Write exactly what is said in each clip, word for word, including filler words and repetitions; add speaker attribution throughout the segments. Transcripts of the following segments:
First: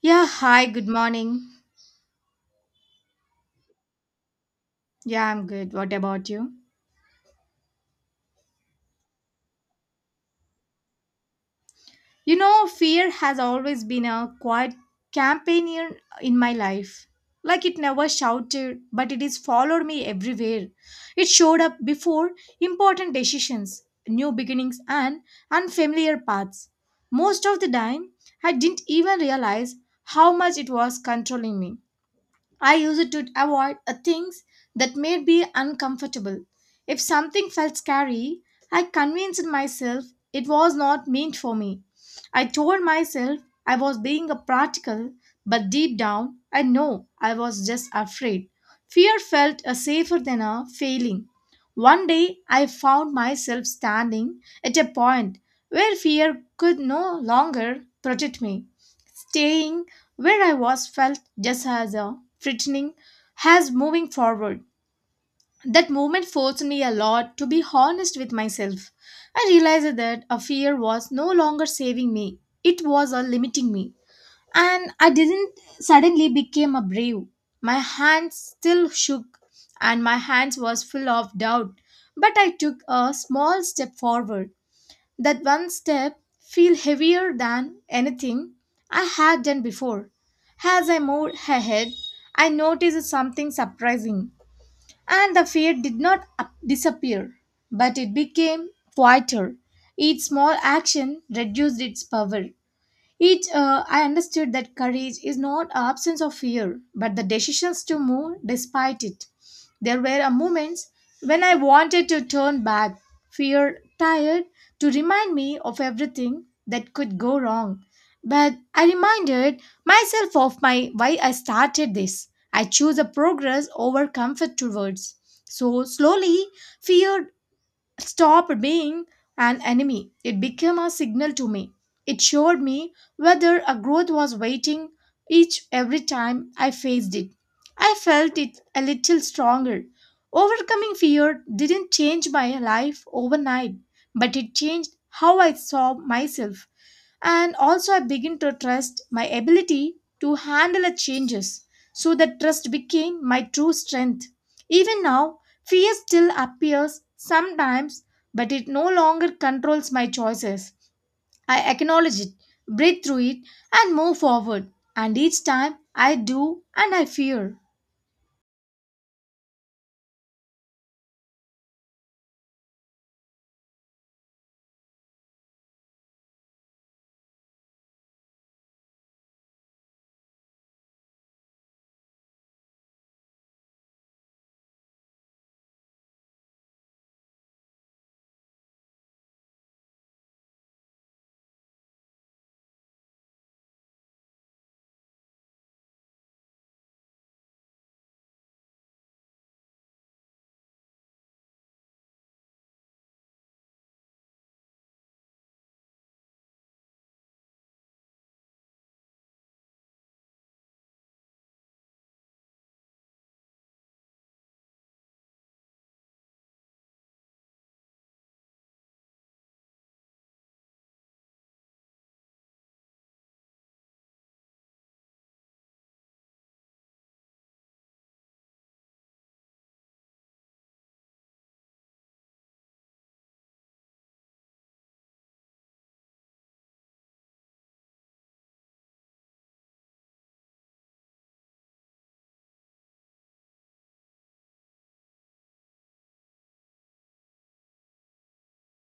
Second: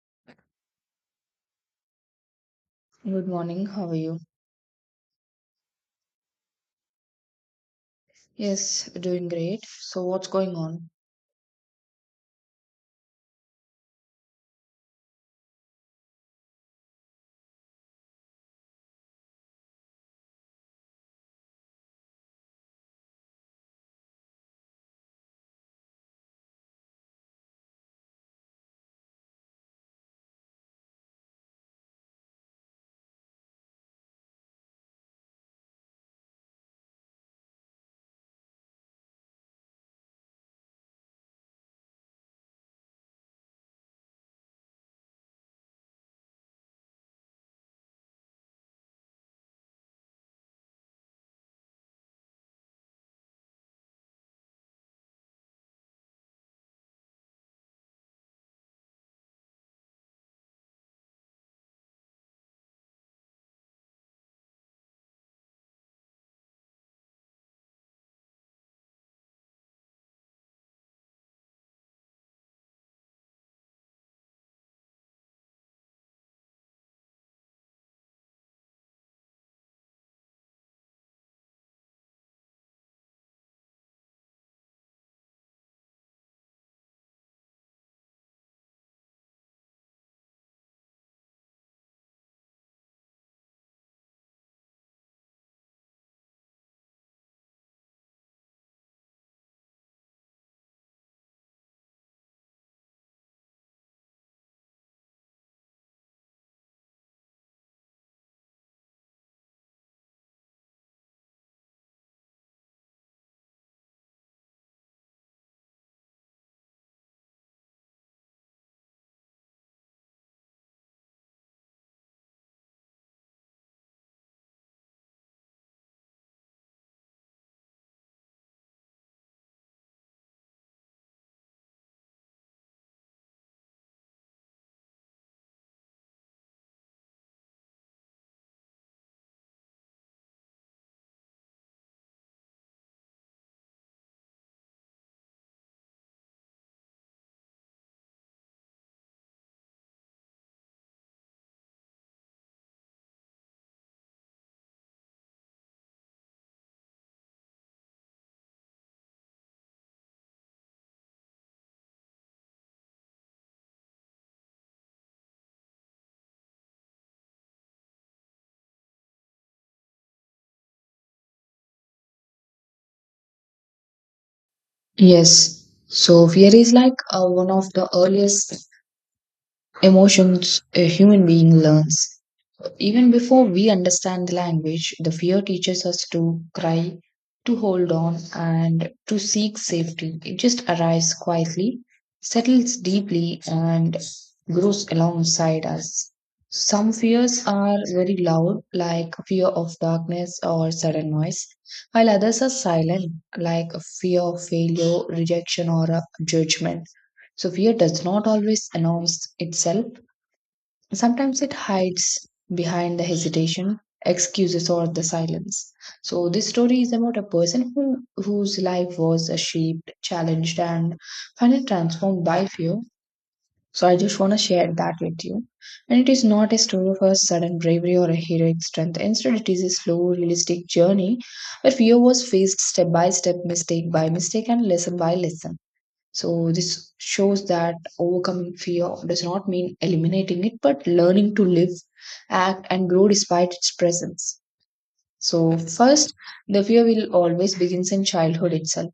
Speaker 1: Yeah, hi, good morning.
Speaker 2: Good morning, how are you?
Speaker 1: Yeah, I'm good. What about you?
Speaker 2: Yes, doing great. So, what's going on?
Speaker 1: You know, fear has always been a quiet companion in my life. Like it never shouted, but it has followed me everywhere. It showed up before important decisions, new beginnings, and unfamiliar paths. Most of the time, I didn't even realize how much it was controlling me. I used it to avoid uh, things that made me uncomfortable. If something felt scary, I convinced myself it was not meant for me. I told myself I was being a practical, but deep down, I know I was just afraid. Fear felt uh, safer than a failing. One day, I found myself standing at a point where fear could no longer protect me. Staying where I was felt just as a threatening as moving forward. That movement forced me a lot to be honest with myself. I realized that a fear was no longer saving me, it was a limiting me. And I didn't suddenly became a brave. My hands still shook and my hands was full of doubt, but I took a small step forward. That one step feel heavier than anything I had done before. As I moved ahead, I noticed something surprising, and the fear did not up- disappear, but it became quieter. Each small action reduced its power. Each, uh, I understood that courage is not absence of fear, but the decisions to move despite it. There were uh, moments when I wanted to turn back, fear, tired, to remind me of everything that could go wrong. But I reminded myself of my why I started this. I choose a progress over comfort towards. So slowly, fear stopped being an enemy. It became a signal to me. It showed me whether a growth was waiting each every time I faced it. I felt it a little stronger. Overcoming fear didn't change my life overnight, but it changed how I saw myself, and also I begin to trust my ability to handle the changes. So that trust became my true strength. Even now, fear still appears sometimes, but it no longer controls my choices. I acknowledge it, breathe through it, and move forward. And each time I do and I fear.
Speaker 2: Yes. So, fear is like uh, one of the earliest emotions a human being learns. Even before we understand the language, the fear teaches us to cry, to hold on, and to seek safety. It just arrives quietly, settles deeply, and grows alongside us. Some fears are very loud, like fear of darkness or sudden noise, while others are silent, like fear of failure, rejection, or uh, judgment. So, fear does not always announce itself. Sometimes it hides behind the hesitation, excuses, or the silence. So this story is about a person who whose life was uh, shaped, challenged, and finally transformed by fear. So I just want to share that with you. And it is not a story of a sudden bravery or a heroic strength. Instead, it is a slow, realistic journey where fear was faced step by step, mistake by mistake, and lesson by lesson. So this shows that overcoming fear does not mean eliminating it, but learning to live, act, and grow despite its presence. So first, the fear will always begins in childhood itself.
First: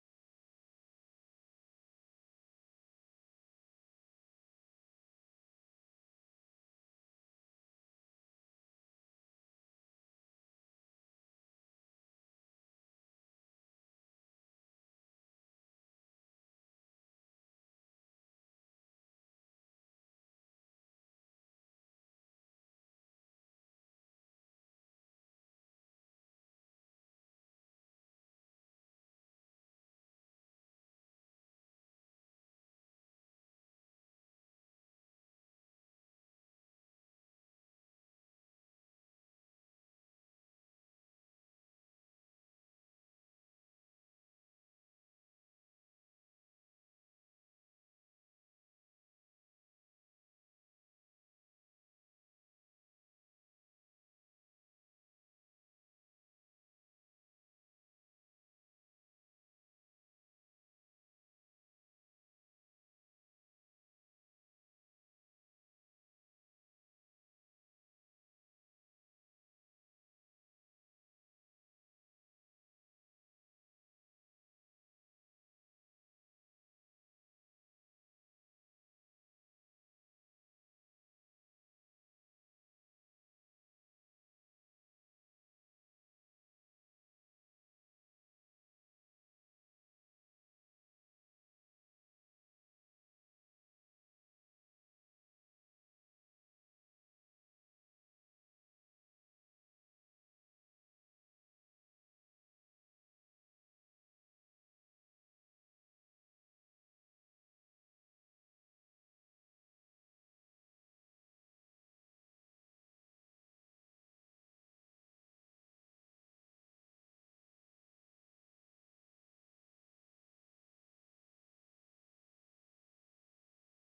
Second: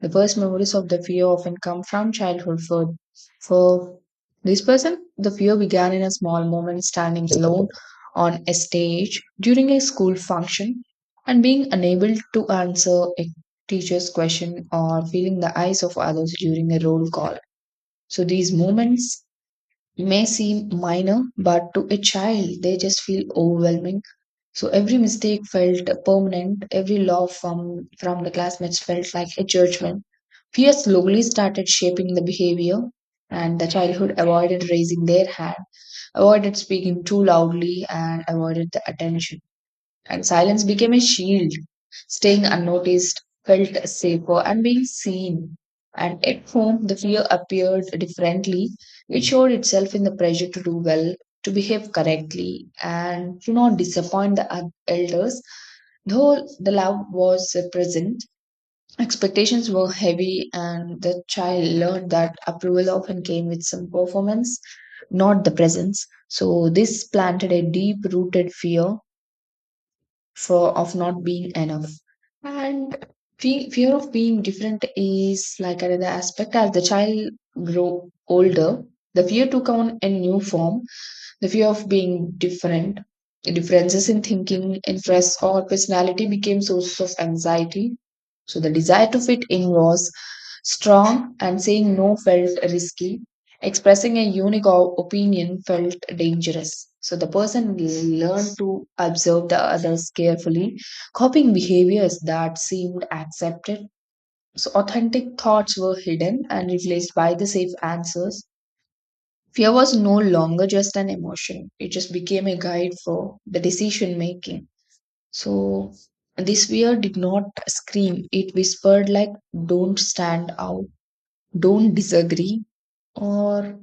Speaker 2: The first memories of the fear often come from childhood. For for this person, the fear began in a small moment, standing alone on a stage during a school function, and being unable to answer a teacher's question or feeling the eyes of others during a roll call. So these moments may seem minor, but to a child, they just feel overwhelming. So every mistake felt permanent, every laugh from, from the classmates felt like a judgment. Fear slowly started shaping the behavior, and the childhood avoided raising their hand, avoided speaking too loudly, and avoided the attention and silence became a shield. Staying unnoticed felt safer and being seen. And at home, the fear appeared differently. It showed itself in the pressure to do well, to behave correctly, and to not disappoint the oth- elders. Though the love was uh, present, expectations were heavy, and the child learned that approval often came with some performance, not the presence. So, this planted a deep rooted fear for of not being enough and fe- fear of being different is like another aspect as the child grow older, the fear took on a new form, the fear of being different, differences in thinking, interests, or personality became sources of anxiety. So the desire to fit in was strong, and saying no felt risky. Expressing a unique o- opinion felt dangerous. So the person learned to observe the others carefully, copying behaviors that seemed accepted. So authentic thoughts were hidden and replaced by the safe answers. Fear was no longer just an emotion, it just became a guide for the decision making. So, this fear did not scream, it whispered, like, don't stand out, don't disagree, or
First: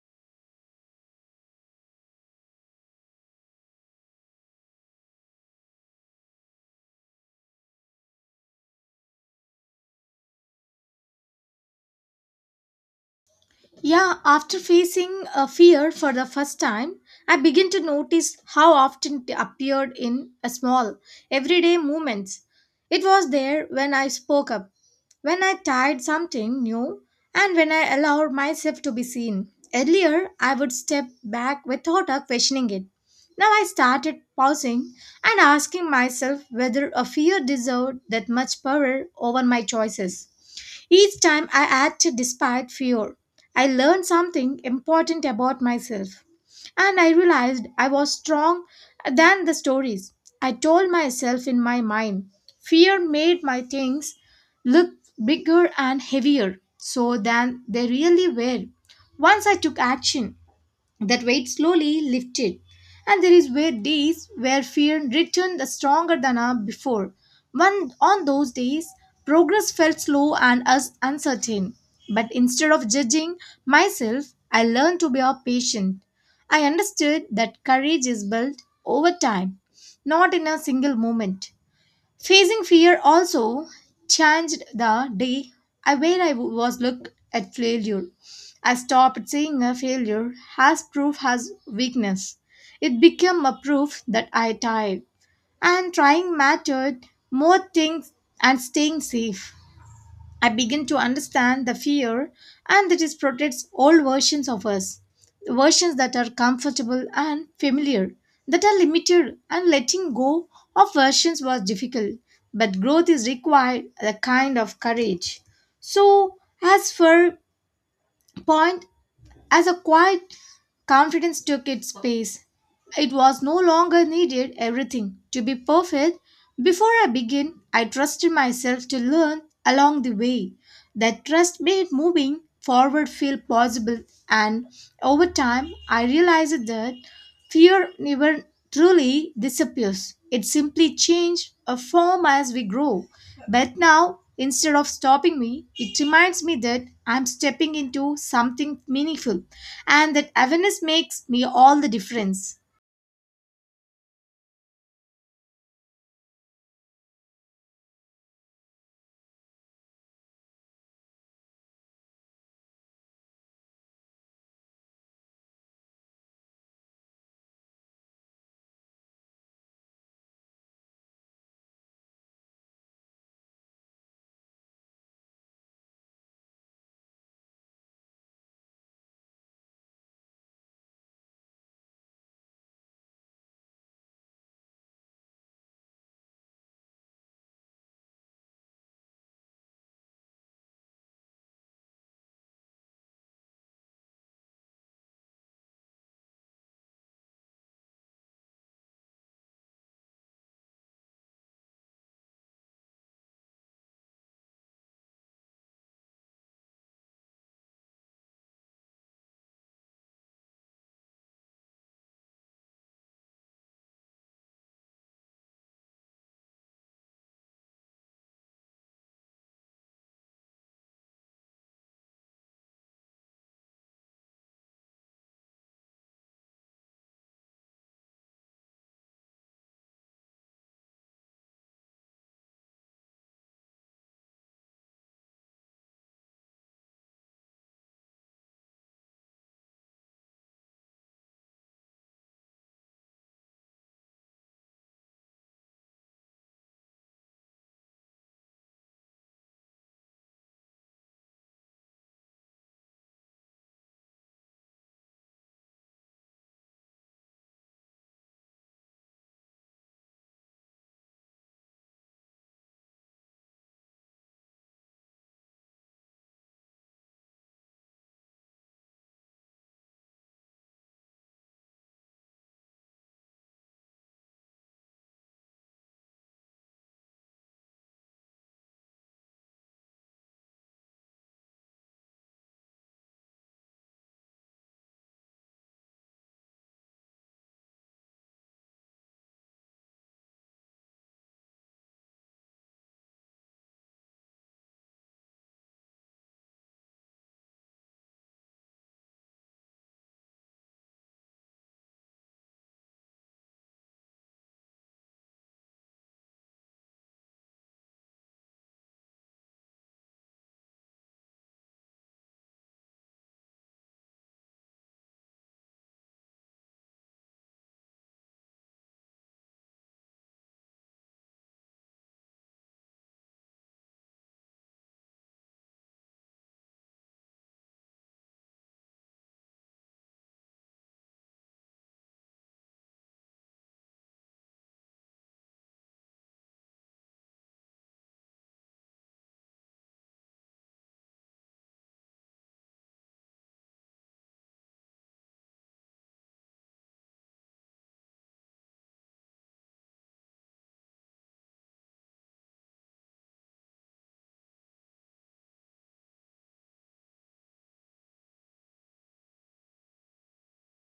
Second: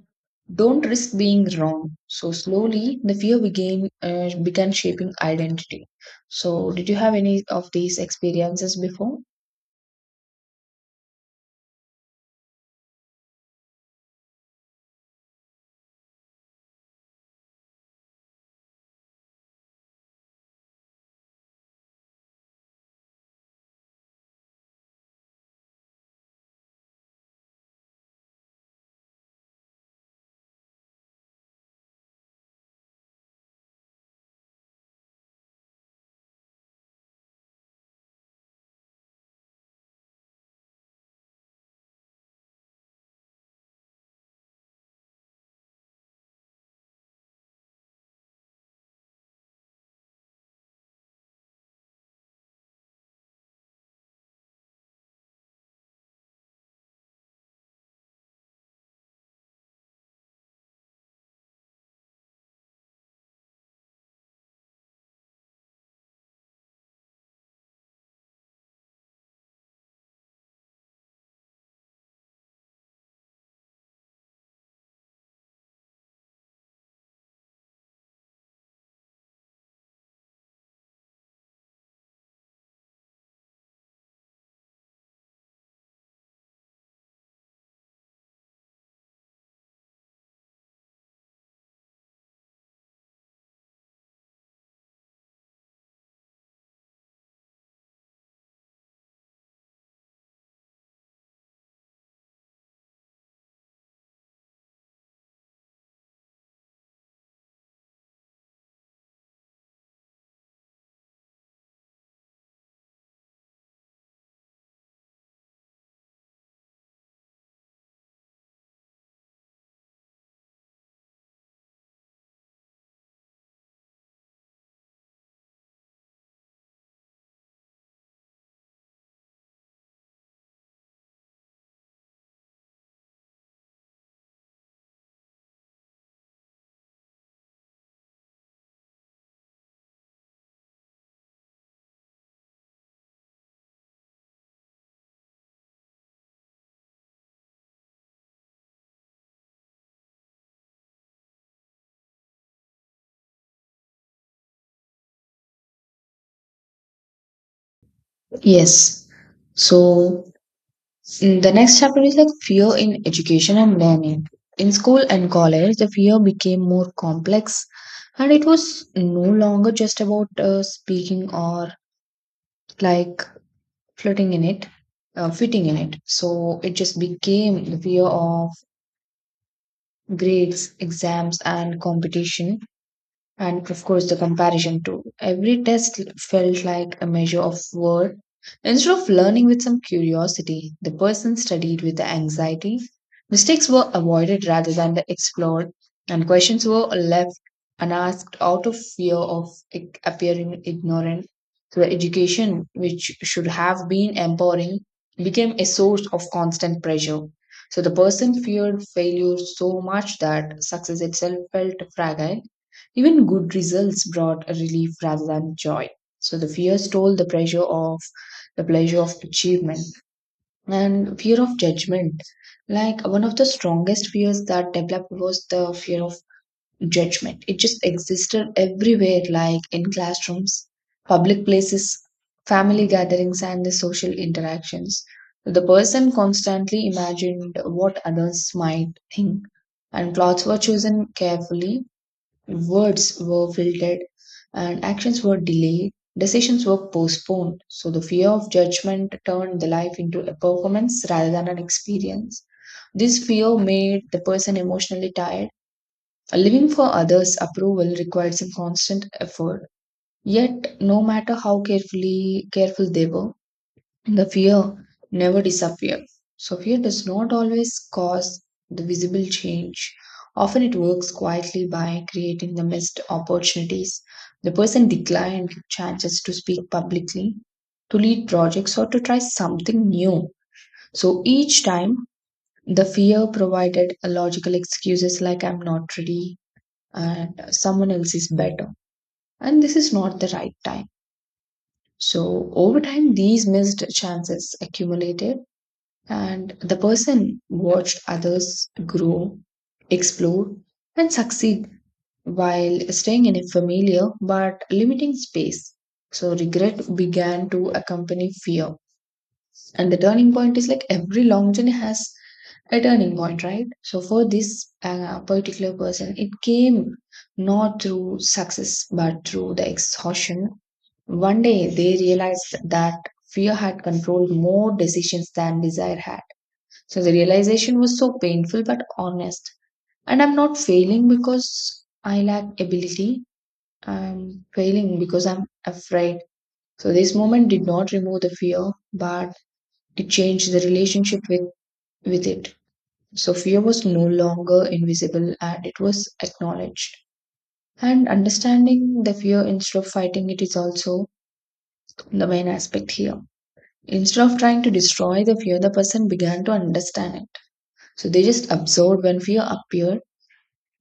Speaker 2: don't risk being wrong. So, slowly, the fear began, uh, began shaping identity. So, did you have any of these experiences before?
Speaker 1: Yeah, after facing a fear for the first time, I begin to notice how often it appeared in a small, everyday moments. It was there when I spoke up, when I tried something new, and when I allowed myself to be seen. Earlier, I would step back without a questioning it. Now I started pausing and asking myself whether a fear deserved that much power over my choices. Each time I acted despite fear. I learned something important about myself. And I realized I was strong than the stories. I told myself in my mind. Fear made my things look bigger and heavier so than they really were. Once I took action, that weight slowly lifted, and there is were days where fear returned stronger than uh, before. One on those days, progress felt slow and us uncertain. But instead of judging myself, I learned to be a patient. I understood that courage is built over time, not in a single moment. Facing fear also changed the day I where I was looked at failure. I stopped seeing a failure as proof as weakness. It became a proof that I tried, and trying mattered more things and staying safe. I begin to understand the fear and that it protects old versions of us, versions that are comfortable and familiar, that are limited, and letting go of versions was difficult. But growth is required a kind of courage. So, as for point as a quiet confidence took its space, it was no longer needed everything to be perfect. Before I began, I trusted myself to learn along the way. That trust made moving forward feel possible, and over time, I realized that fear never truly disappears. It simply changes a form as we grow. But now, instead of stopping me, it reminds me that I'm stepping into something meaningful, and that awareness makes me all the difference.
Speaker 2: Yes. So, Mm, the next chapter is like fear in education and learning. In school and college, the fear became more complex and it was no longer just about uh, speaking or like floating in it, uh, fitting in it. So it just became the fear of grades, exams, and competition and of course the comparison too. Every test felt like a measure of worth. Instead of learning with some curiosity, the person studied with the anxiety. Mistakes were avoided rather than the explored, and questions were left unasked out of fear of i- appearing ignorant. So the education, which should have been empowering, became a source of constant pressure. So the person feared failure so much that success itself felt fragile, even good results brought a relief rather than joy. So the fear stole the pressure of the pleasure of achievement and fear of judgment. Like one of the strongest fears that developed was the fear of judgment. It just existed everywhere, like in classrooms, public places, family gatherings, and the social interactions. The person constantly imagined what others might think, and plots were chosen carefully. Words were filtered and actions were delayed. Decisions were postponed. So the fear of judgment turned the life into a performance rather than an experience. This fear made the person emotionally tired. Living for others' approval required some constant effort. Yet, no matter how carefully careful they were, the fear never disappears. So fear does not always cause the visible change. Often it works quietly by creating the missed opportunities. The person declined chances to speak publicly, to lead projects, or to try something new. So each time the fear provided a logical excuses like I'm not ready and uh, someone else is better. And this is not the right time. So over time these missed chances accumulated and the person watched others grow, explore, and succeed while staying in a familiar but limiting space. So regret began to accompany fear. And the turning point is like every long journey has a turning point, right? So for this uh, particular person, it came not through success but through the exhaustion. One day they realized that fear had controlled more decisions than desire had, so the realization was so painful but honest. And I'm not failing because I lack ability. I'm failing because I'm afraid. So this moment did not remove the fear, but it changed the relationship with, with it. So fear was no longer invisible and it was acknowledged. And understanding the fear instead of fighting it is also the main aspect here. Instead of trying to destroy the fear, the person began to understand it. So they just absorbed when fear appeared,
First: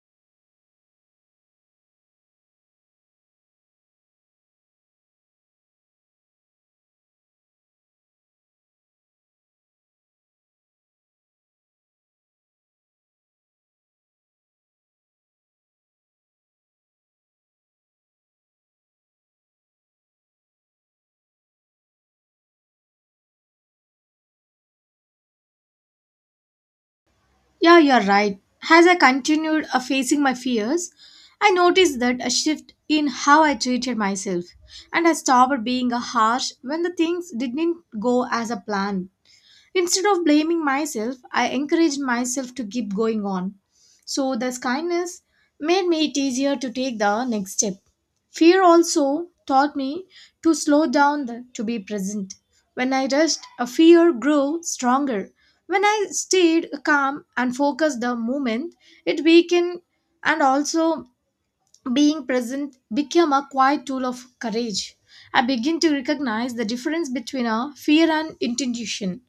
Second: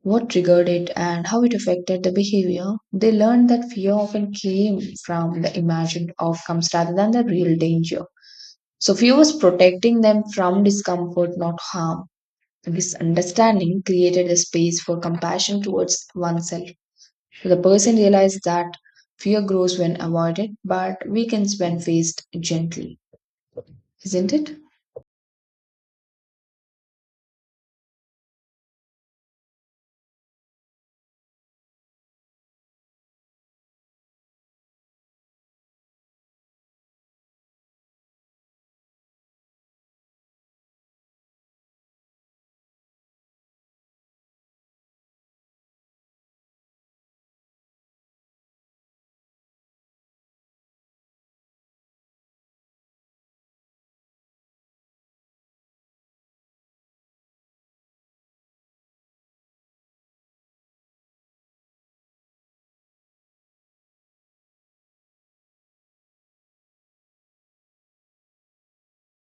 Speaker 2: what triggered it, and how it affected the behavior, they learned that fear often came from the imagined outcomes rather than the real danger. So, fear was protecting them from discomfort, not harm. This understanding created a space for compassion towards oneself. So, the person realized that fear grows when avoided, but weakens when faced gently. Isn't it?
Speaker 1: Yeah, you're right. As I continued uh, facing my fears, I noticed that a shift in how I treated myself, and I stopped being a harsh when the things didn't go as a plan. Instead of blaming myself, I encouraged myself to keep going on. So, this kindness made me it easier to take the next step. Fear also taught me to slow down the, to be present. When I rushed, a fear grew stronger. When I stayed calm and focused the moment, it weakened, and also being present became a quiet tool of courage. I begin to recognize the difference between a fear and intuition.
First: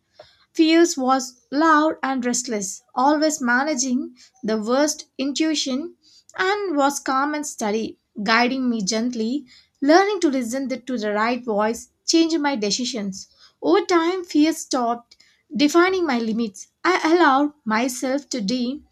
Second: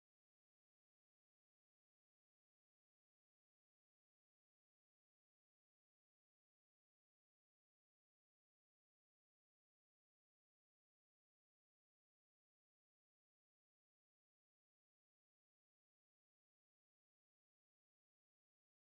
Speaker 1: Fierce was loud and restless, always managing the worst intuition, and was calm and steady, guiding me gently, learning to listen th- to the right voice, changing my decisions. Over time, fear stopped defining my limits. I allowed myself to dream.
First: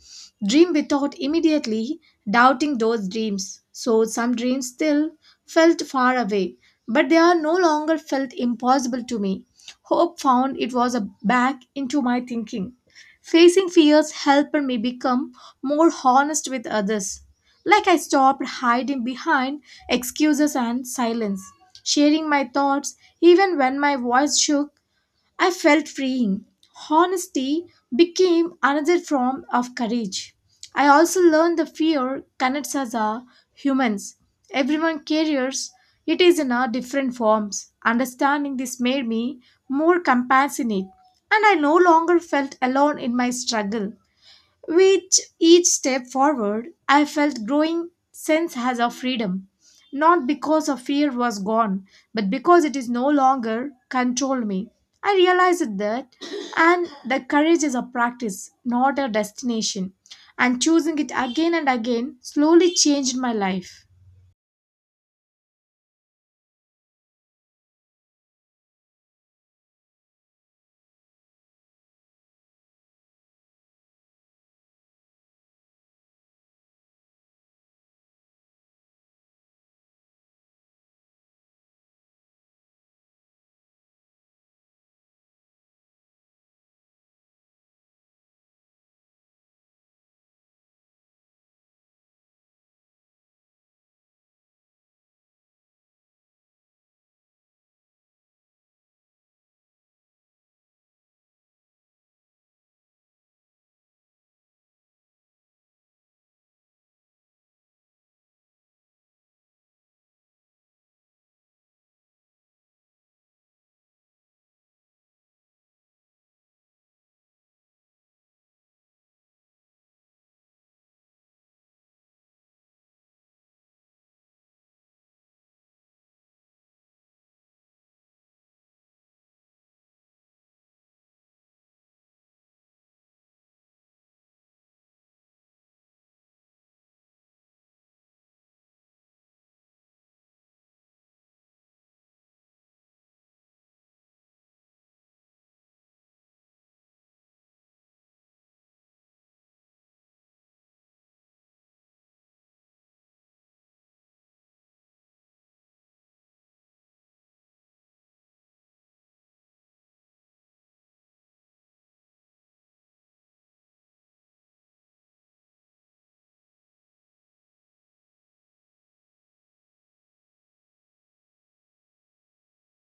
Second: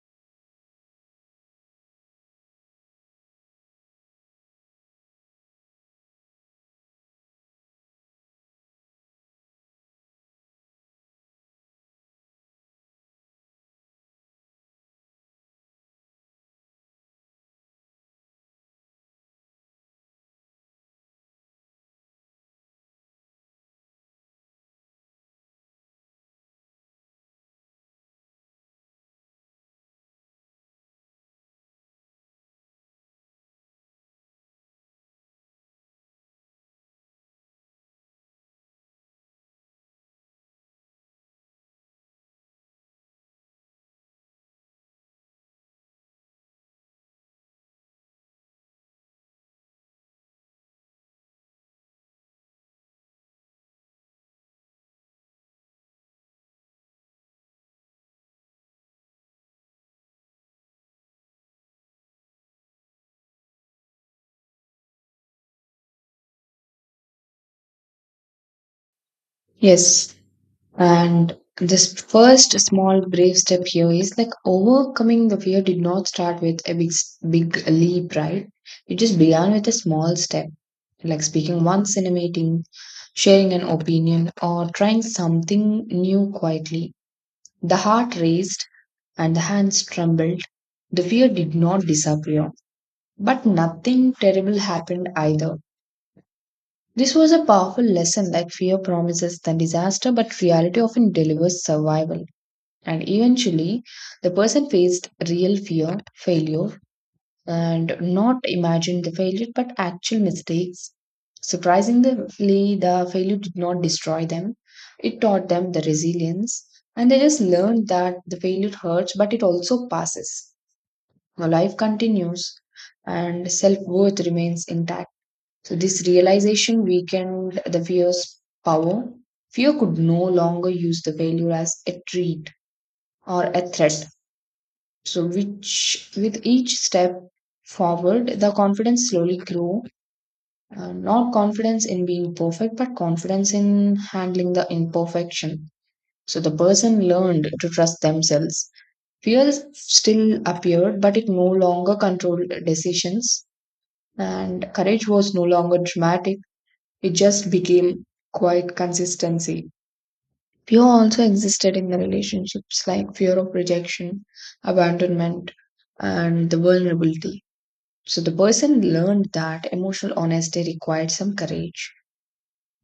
Speaker 1: Dream without immediately doubting those dreams. So some dreams still felt far away, but they are no longer felt impossible to me. Hope found it was a back into my thinking. Facing fears helped me become more honest with others. Like I stopped hiding behind excuses and silence, sharing my thoughts even when my voice shook I felt freeing. Honesty became another form of courage. I also learned the fear connects us as humans. Everyone carries it is in our different forms. Understanding this made me more compassionate, and I no longer felt alone in my struggle. With each step forward, I felt growing sense as of freedom, not because of fear was gone, but because it is no longer controlled me. I realized that, and that courage is a practice, not a destination. And choosing it again and again slowly changed my life.
Speaker 2: Yes. And this first small brave step here is like overcoming the fear did not start with a big big leap, right? It just began with a small step, like speaking once in a meeting, sharing an opinion, or trying something new quietly. The heart raced and the hands trembled. The fear did not disappear, but nothing terrible happened either. This was a powerful lesson like fear promises than disaster, but reality often delivers survival. And eventually, the person faced real fear, failure, and not imagined the failure but actual mistakes. Surprisingly, the failure did not destroy them, it taught them the resilience, and they just learned that the failure hurts but it also passes. Now, life continues, and self worth remains intact. So, this realization weakened the fear's power. Fear could no longer use the failure as a treat or a threat. So which with each step forward, the confidence slowly grew. Uh, not confidence in being perfect, but confidence in handling the imperfection. So the person learned to trust themselves. Fear still appeared, but it no longer controlled decisions. And courage was no longer dramatic. It just became quite consistency. Fear also existed in the relationships like fear of rejection, abandonment, and the vulnerability. So the person learned that emotional honesty required some courage.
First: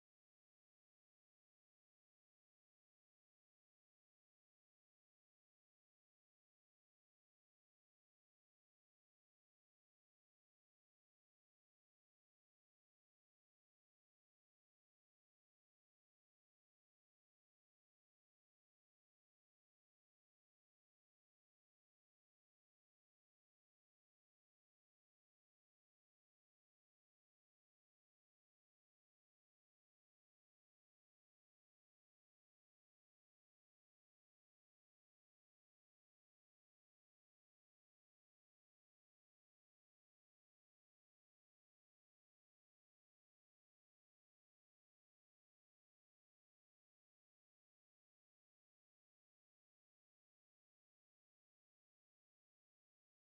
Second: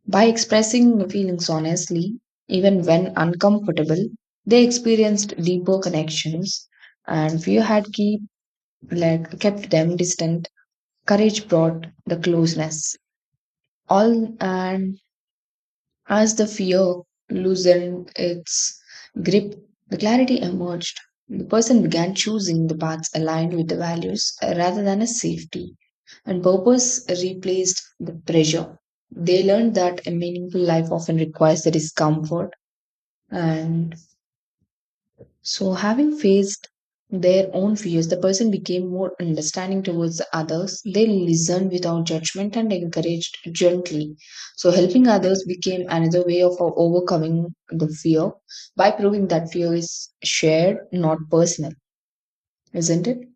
Speaker 2: By expressing feelings honestly, even when uncomfortable, they experienced deeper connections and fear had keep, like, kept them distant. Courage brought the closeness. All and as the fear loosened its grip, the clarity emerged. The person began choosing the paths aligned with the values uh, rather than a safety, and purpose replaced the pressure. They learned that a meaningful life often requires the discomfort and so, having faced their own fears, the person became more understanding towards the others. They listened without judgment and encouraged gently. So, helping others became another way of o- overcoming the fear by proving that fear is shared, not personal, isn't it?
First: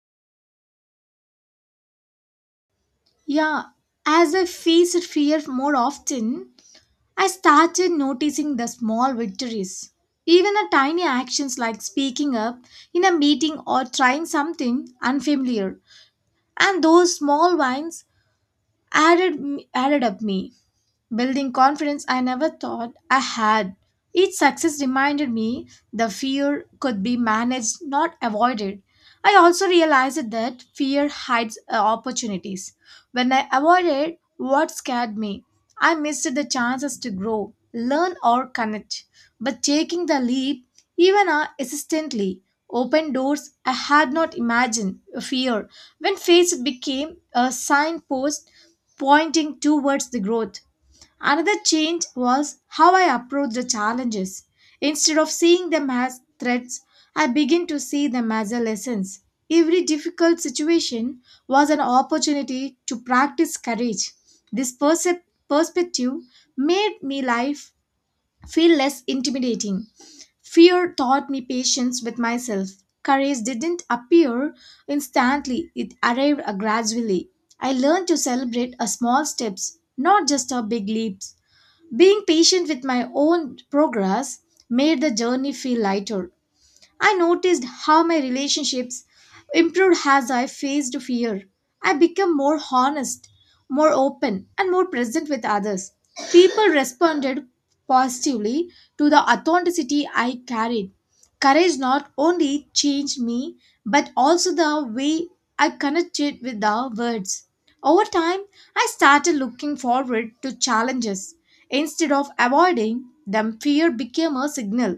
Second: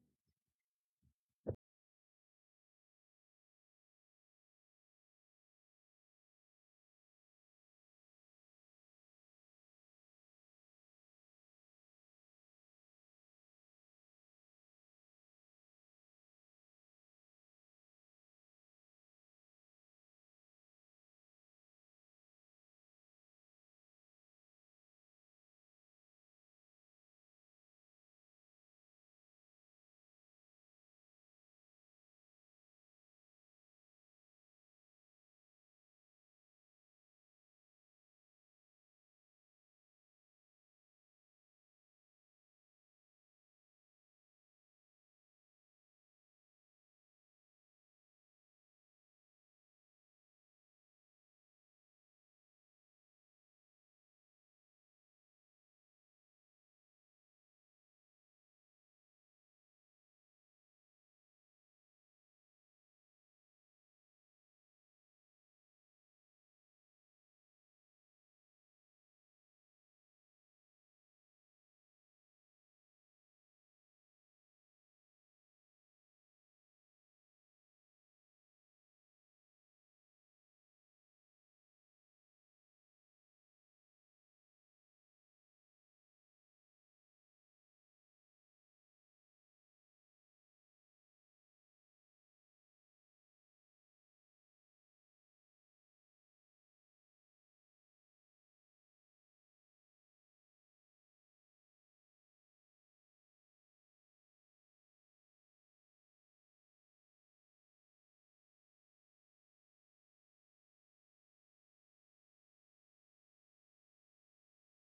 Speaker 1: Yeah, as I faced fear more often, I started noticing the small victories. Even a tiny actions like speaking up in a meeting or trying something unfamiliar. And those small wins added, added up me building confidence I never thought I had. Each success reminded me the fear could be managed, not avoided. I also realized that fear hides uh, opportunities. When I avoided what scared me, I missed the chances to grow, learn, or connect. But taking the leap, even uh, hesitantly, opened doors I had not imagined. uh, Fear, when faced, became a signpost pointing towards the growth. Another change was how I approached the challenges. Instead of seeing them as threats, I began to see them as a lessons. Every difficult situation was an opportunity to practice courage. This percep- perspective made me life feel less intimidating. Fear taught me patience with myself. Courage didn't appear instantly, it arrived gradually. I learned to celebrate a small steps, not just a big leaps. Being patient with my own progress made the journey feel lighter. I noticed how my relationships improved as I faced fear. I became more honest, more open, and more present with others. People responded positively to the authenticity I carried. Courage not only changed me, but also the way I connected with the words. Over time, I started looking forward to challenges. Instead of avoiding them, fear became a signal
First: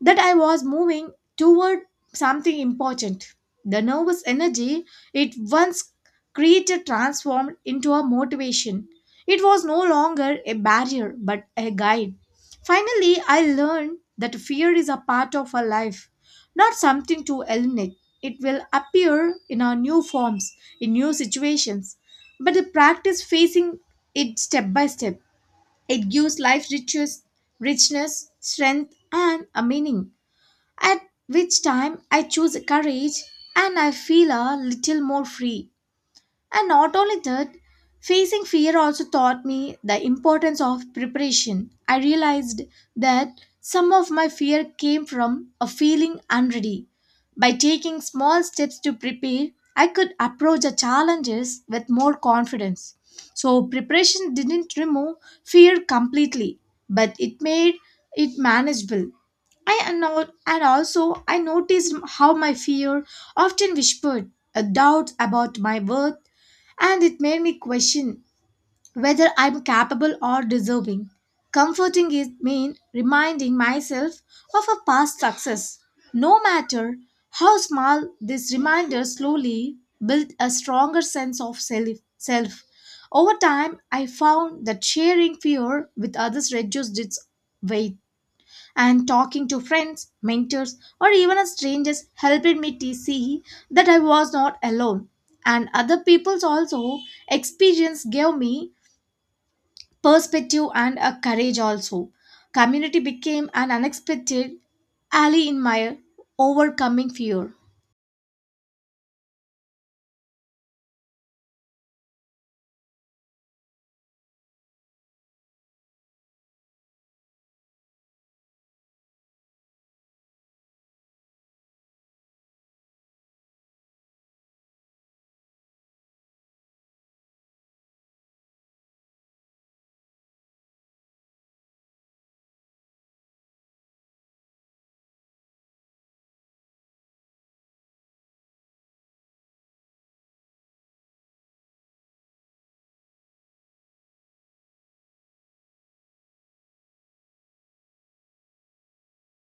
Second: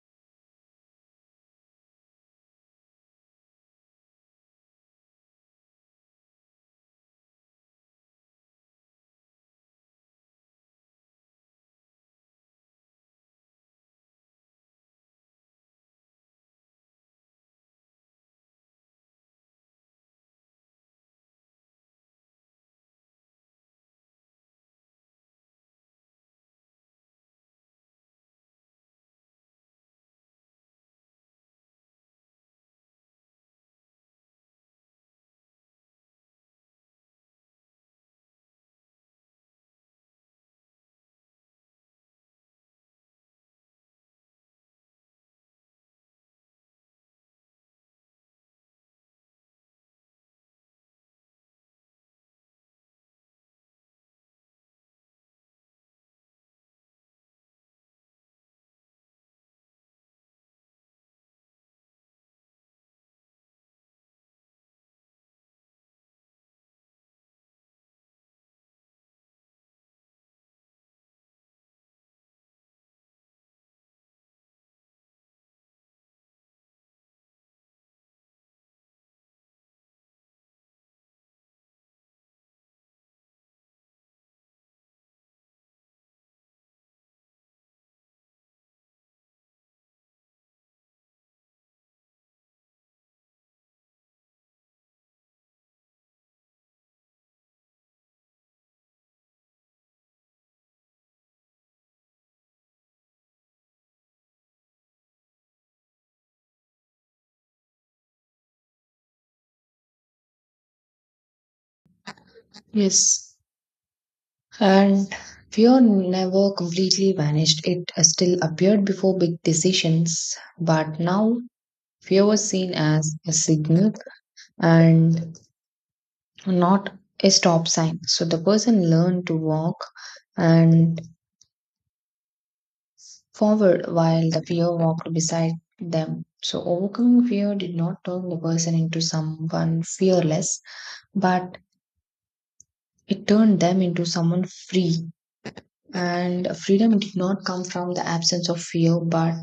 Speaker 1: that I was moving toward something important. The nervous energy it once created transformed into a motivation. It was no longer a barrier but a guide. Finally, I learned that fear is a part of our life, not something to eliminate. It will appear in our new forms, in new situations. But the practice facing it step by step, it gives life riches, richness, strength, and a meaning at which time I choose courage and I feel a little more free. And not only that, facing fear also taught me the importance of preparation. I realized that some of my fear came from a feeling unready. By taking small steps to prepare, I could approach the challenges with more confidence. So, preparation didn't remove fear completely, but it made it manageable. I anno- and also I noticed how my fear often whispered a doubt about my worth, and it made me question whether I'm capable or deserving. Comforting it means reminding myself of a past success. No matter how small, this reminder slowly built a stronger sense of self. Self. Over time, I found that sharing fear with others reduced its weight and talking to friends, mentors, or even as strangers helped me to see that I was not alone. And other people's also experience gave me perspective and a courage also. Community became an unexpected ally in my overcoming fear.
Speaker 2: Yes. And fear never completely vanished. It uh, still appeared before big decisions, but now fear was seen as a signal and not a stop sign. So the person learned to walk and forward while the fear walked beside them. So overcoming fear did not turn the person into someone fearless, but it turned them into someone free. And freedom did not come from the absence of fear, but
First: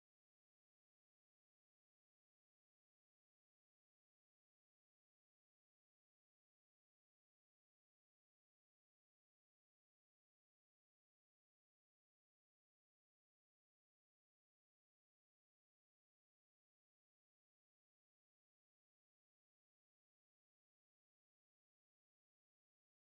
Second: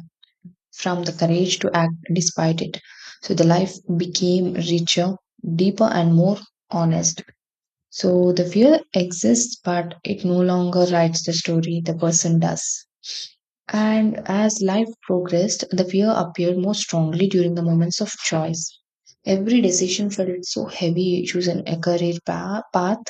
Speaker 2: from the courage to act despite it. So the life became richer, deeper, and more honest. So the fear exists, but it no longer writes the story, the person does. And as life progressed, the fear appeared more strongly during the moments of choice. Every decision felt so heavy, choose an a career pa- path,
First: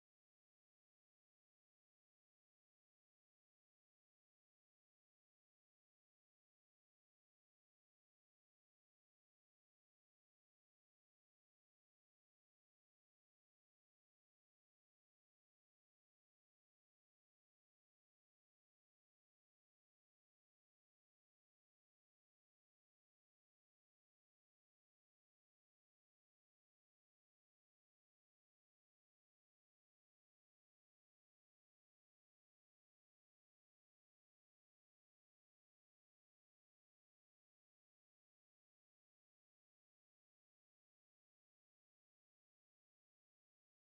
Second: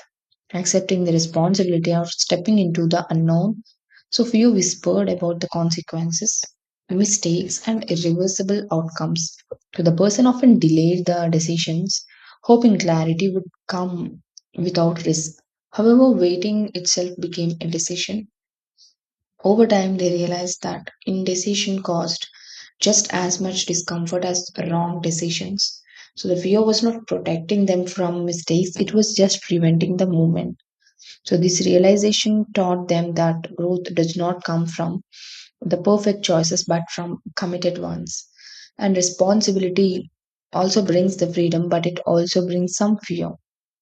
Speaker 2: accepting the responsibility of stepping into the unknown. So few whispered about the consequences, mistakes, and irreversible outcomes. So the person often delayed the decisions, hoping clarity would come without risk. However, waiting itself became a decision. Over time, they realized that indecision caused just as much discomfort as wrong decisions. So the fear was not protecting them from mistakes, it was just preventing the movement. So, this realization taught them that growth does not come from the perfect choices but from committed ones. And responsibility also brings the freedom, but it also brings some fear.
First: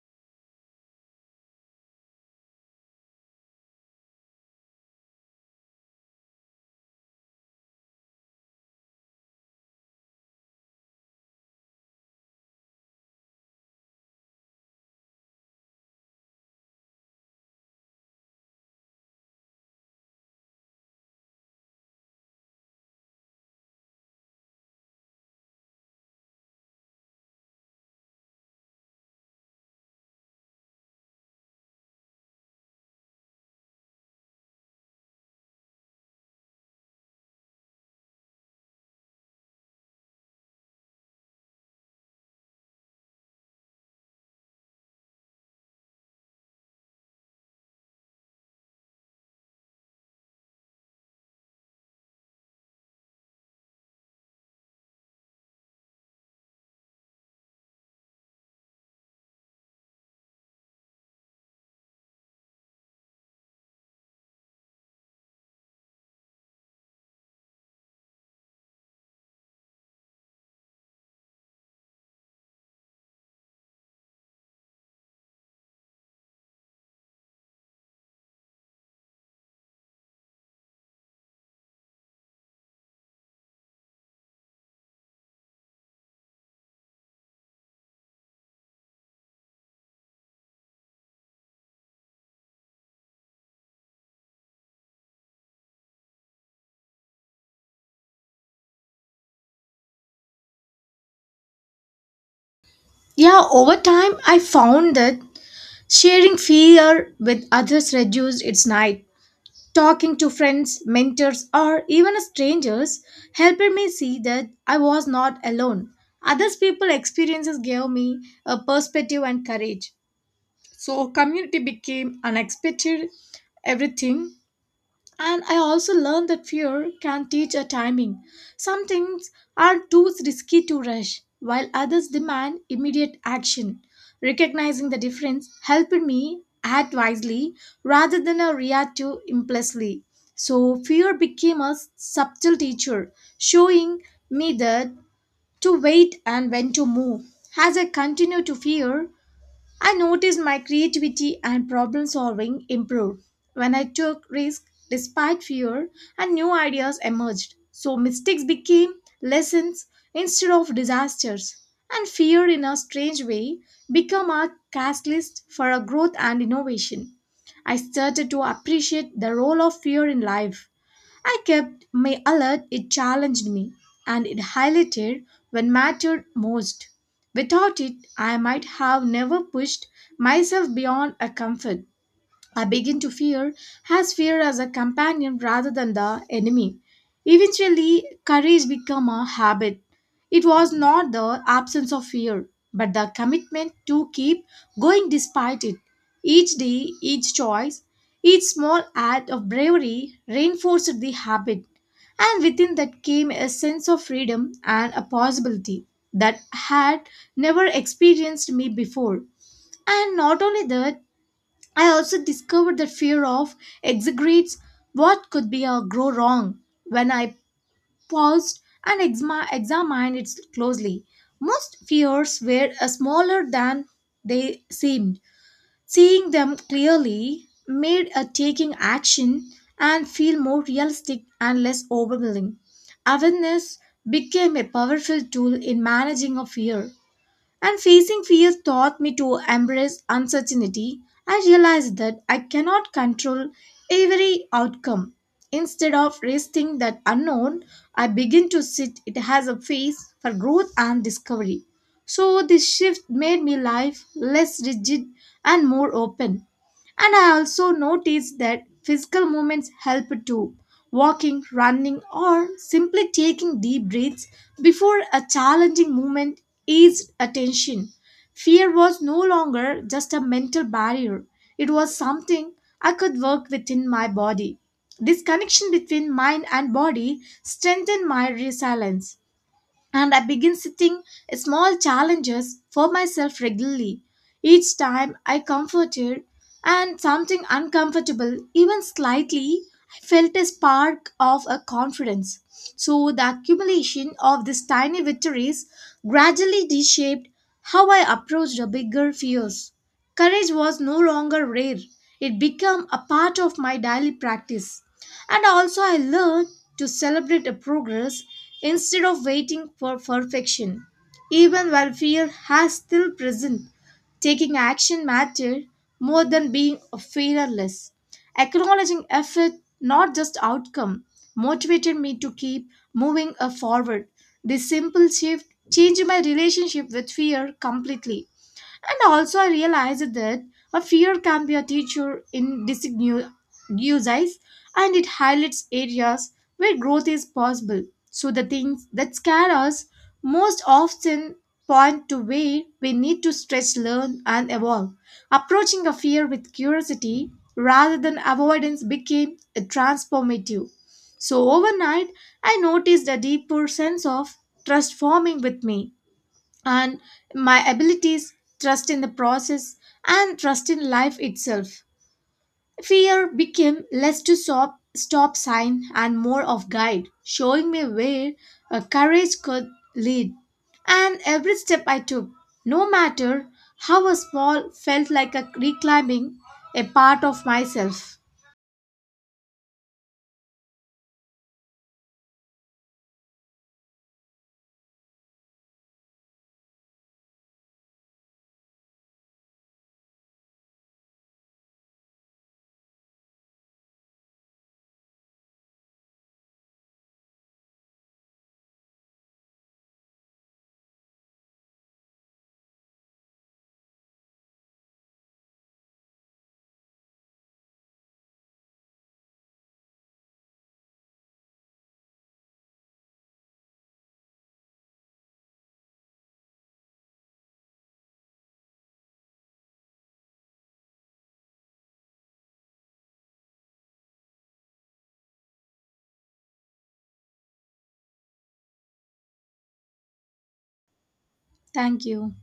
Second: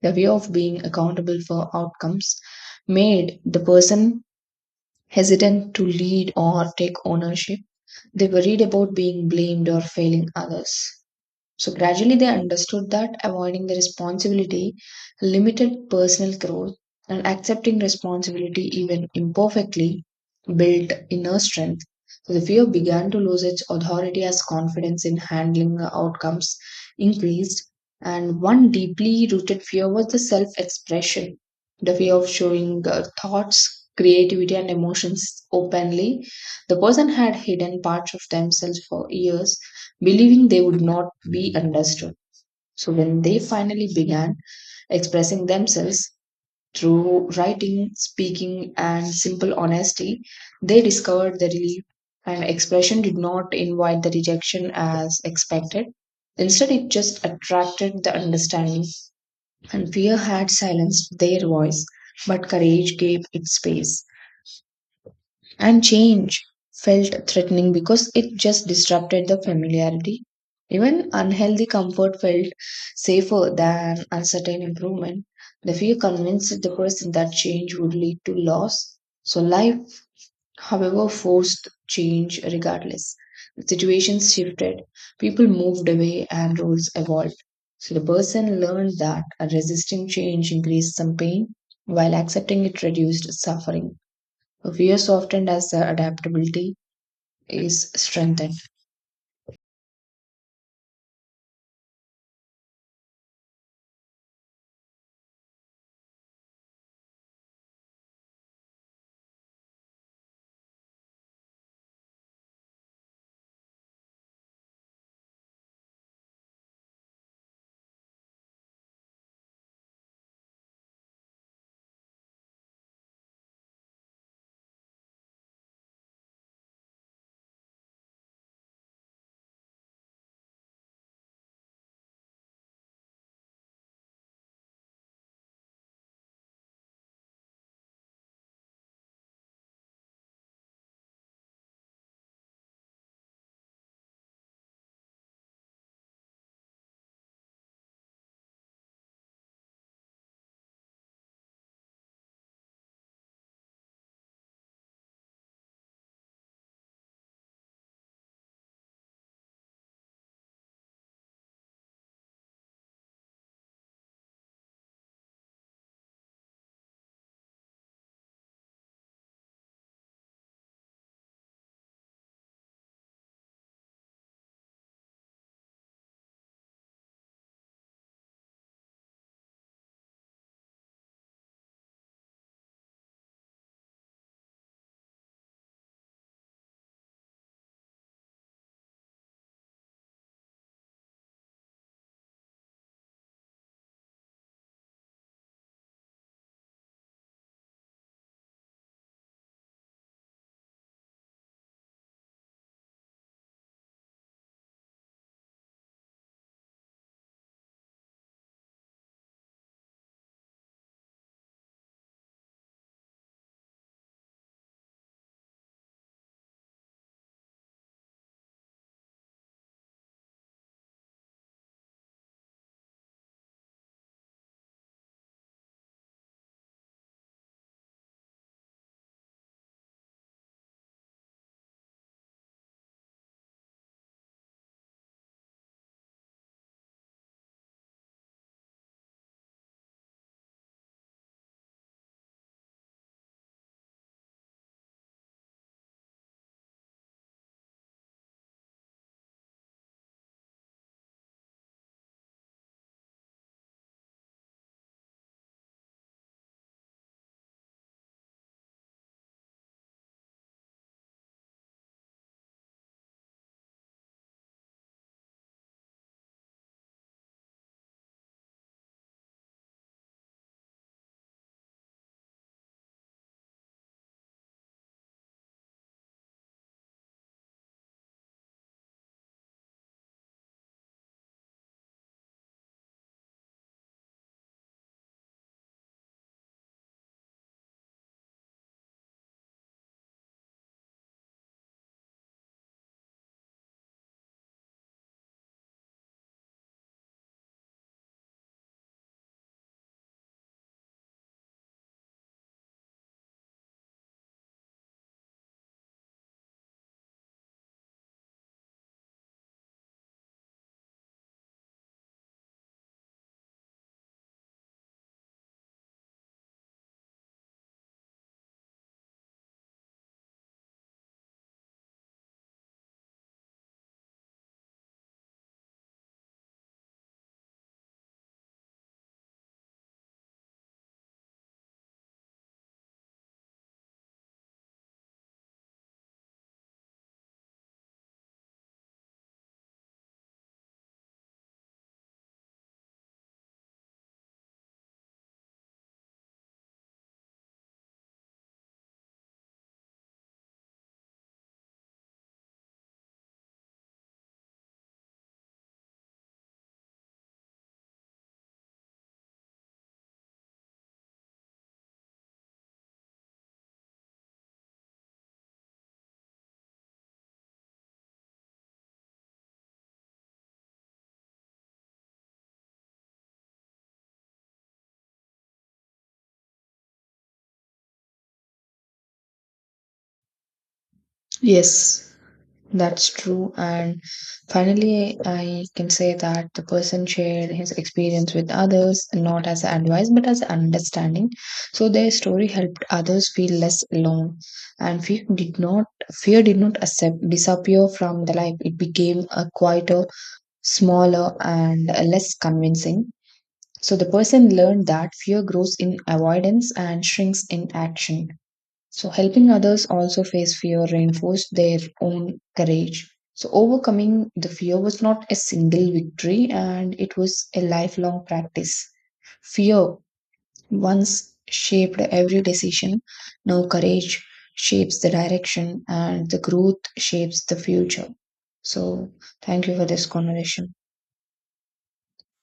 Speaker 2: The fear of being accountable for outcomes made the person hesitant to lead or take ownership. They worried about being blamed or failing others. So gradually they understood that avoiding the responsibility limited personal growth and accepting responsibility even imperfectly built inner strength. So the fear began to lose its authority as confidence in handling the outcomes increased. And one deeply rooted fear was the self expression, the fear of showing uh, thoughts, creativity, and emotions openly. The person had hidden parts of themselves for years, believing they would not be understood. So when they finally began expressing themselves through writing, speaking, and simple honesty, they discovered the relief and expression did not invite the rejection as expected. Instead, it just attracted the understanding, and fear had silenced their voice, but courage gave it space. And change felt threatening because it just disrupted the familiarity. Even unhealthy comfort felt safer than uncertain improvement. The fear convinced the person that change would lead to loss. So, life, however, forced change regardless. The situations shifted, people moved away, and roles evolved. So, the person learned that resisting change increased some pain, while accepting it reduced suffering we are softened as the adaptability is strengthened.
Speaker 1: Yeah, over time I found that sharing fear with others reduced its night. Talking to friends, mentors, or even strangers helped me see that I was not alone. Others people's experiences gave me a perspective and courage. So, community became unexpected everything, and I also learned that fear can teach a timing. Some things are too risky to rush, while others demand immediate action. Recognizing the difference helped me act wisely rather than a react to impulsively. So fear became a subtle teacher, showing me that to wait and when to move. As I continued to fear, I noticed my creativity and problem solving improved when I took risks despite fear and new ideas emerged. So mistakes became lessons instead of disasters. And fear, in a strange way, became a catalyst for a growth and innovation. I started to appreciate the role of fear in life. I kept my alert, it challenged me, and it highlighted when mattered most. Without it, I might have never pushed myself beyond a comfort. I begin to fear, has fear as a companion rather than the enemy. Eventually, courage became a habit. It was not the absence of fear, but the commitment to keep going despite it. Each day, each choice, each small act of bravery reinforced the habit, and within that came a sense of freedom and a possibility that had never experienced me before. And not only that, I also discovered that fear of exaggerates what could be a grow wrong when I paused and exma- examined it closely. Most fears were uh, smaller than they seemed. Seeing them clearly made a taking action and feel more realistic and less overwhelming. Awareness became a powerful tool in managing a fear. And facing fear taught me to embrace uncertainty. I realized that I cannot control every outcome. Instead of resisting that unknown, I begin to sit it as a phase for growth and discovery. So this shift made me life less rigid and more open. And I also noticed that physical movements help too. Walking, running, or simply taking deep breaths before a challenging movement eased attention. Fear was no longer just a mental barrier, it was something I could work within my body. This connection between mind and body strengthened my resilience and I begin setting small challenges for myself regularly. Each time I comforted and something uncomfortable, even slightly, I felt a spark of a confidence. So the accumulation of these tiny victories gradually reshaped how I approached the bigger fears. Courage was no longer rare. It became a part of my daily practice. And also, I learned to celebrate a progress instead of waiting for perfection. Even while fear has still present, taking action mattered more than being fearless. Acknowledging effort, not just outcome, motivated me to keep moving uh, forward. This simple shift changed my relationship with fear completely. And also, I realized that a fear can be a teacher in disguise and it highlights areas where growth is possible. So, the things that scare us most often point to where we need to stretch, learn, and evolve. Approaching a fear with curiosity rather than avoidance became a transformative. So, overnight, I noticed a deeper sense of trust forming with me and my abilities, trust in the process, and trust in life itself. Fear became less to stop, stop sign and more of guide, showing me where a courage could lead. And every step I took, no matter how small, felt like a reclimbing a part of myself.
Speaker 2: Yes, that's true. And finally, I can say that the person shared his experience with others, not as advice, but as understanding. So their story helped others feel less alone. And fear did not fear did not accept, disappear from the life. It became a quieter, smaller, and less convincing. So the person learned that fear grows in avoidance and shrinks in action. So helping others also face fear reinforced their own courage. So overcoming the fear was not a single victory and it was a lifelong practice. Fear once shaped every decision. Now courage shapes the direction and the growth shapes the future. So thank you for this conversation.
Speaker 1: Thank you.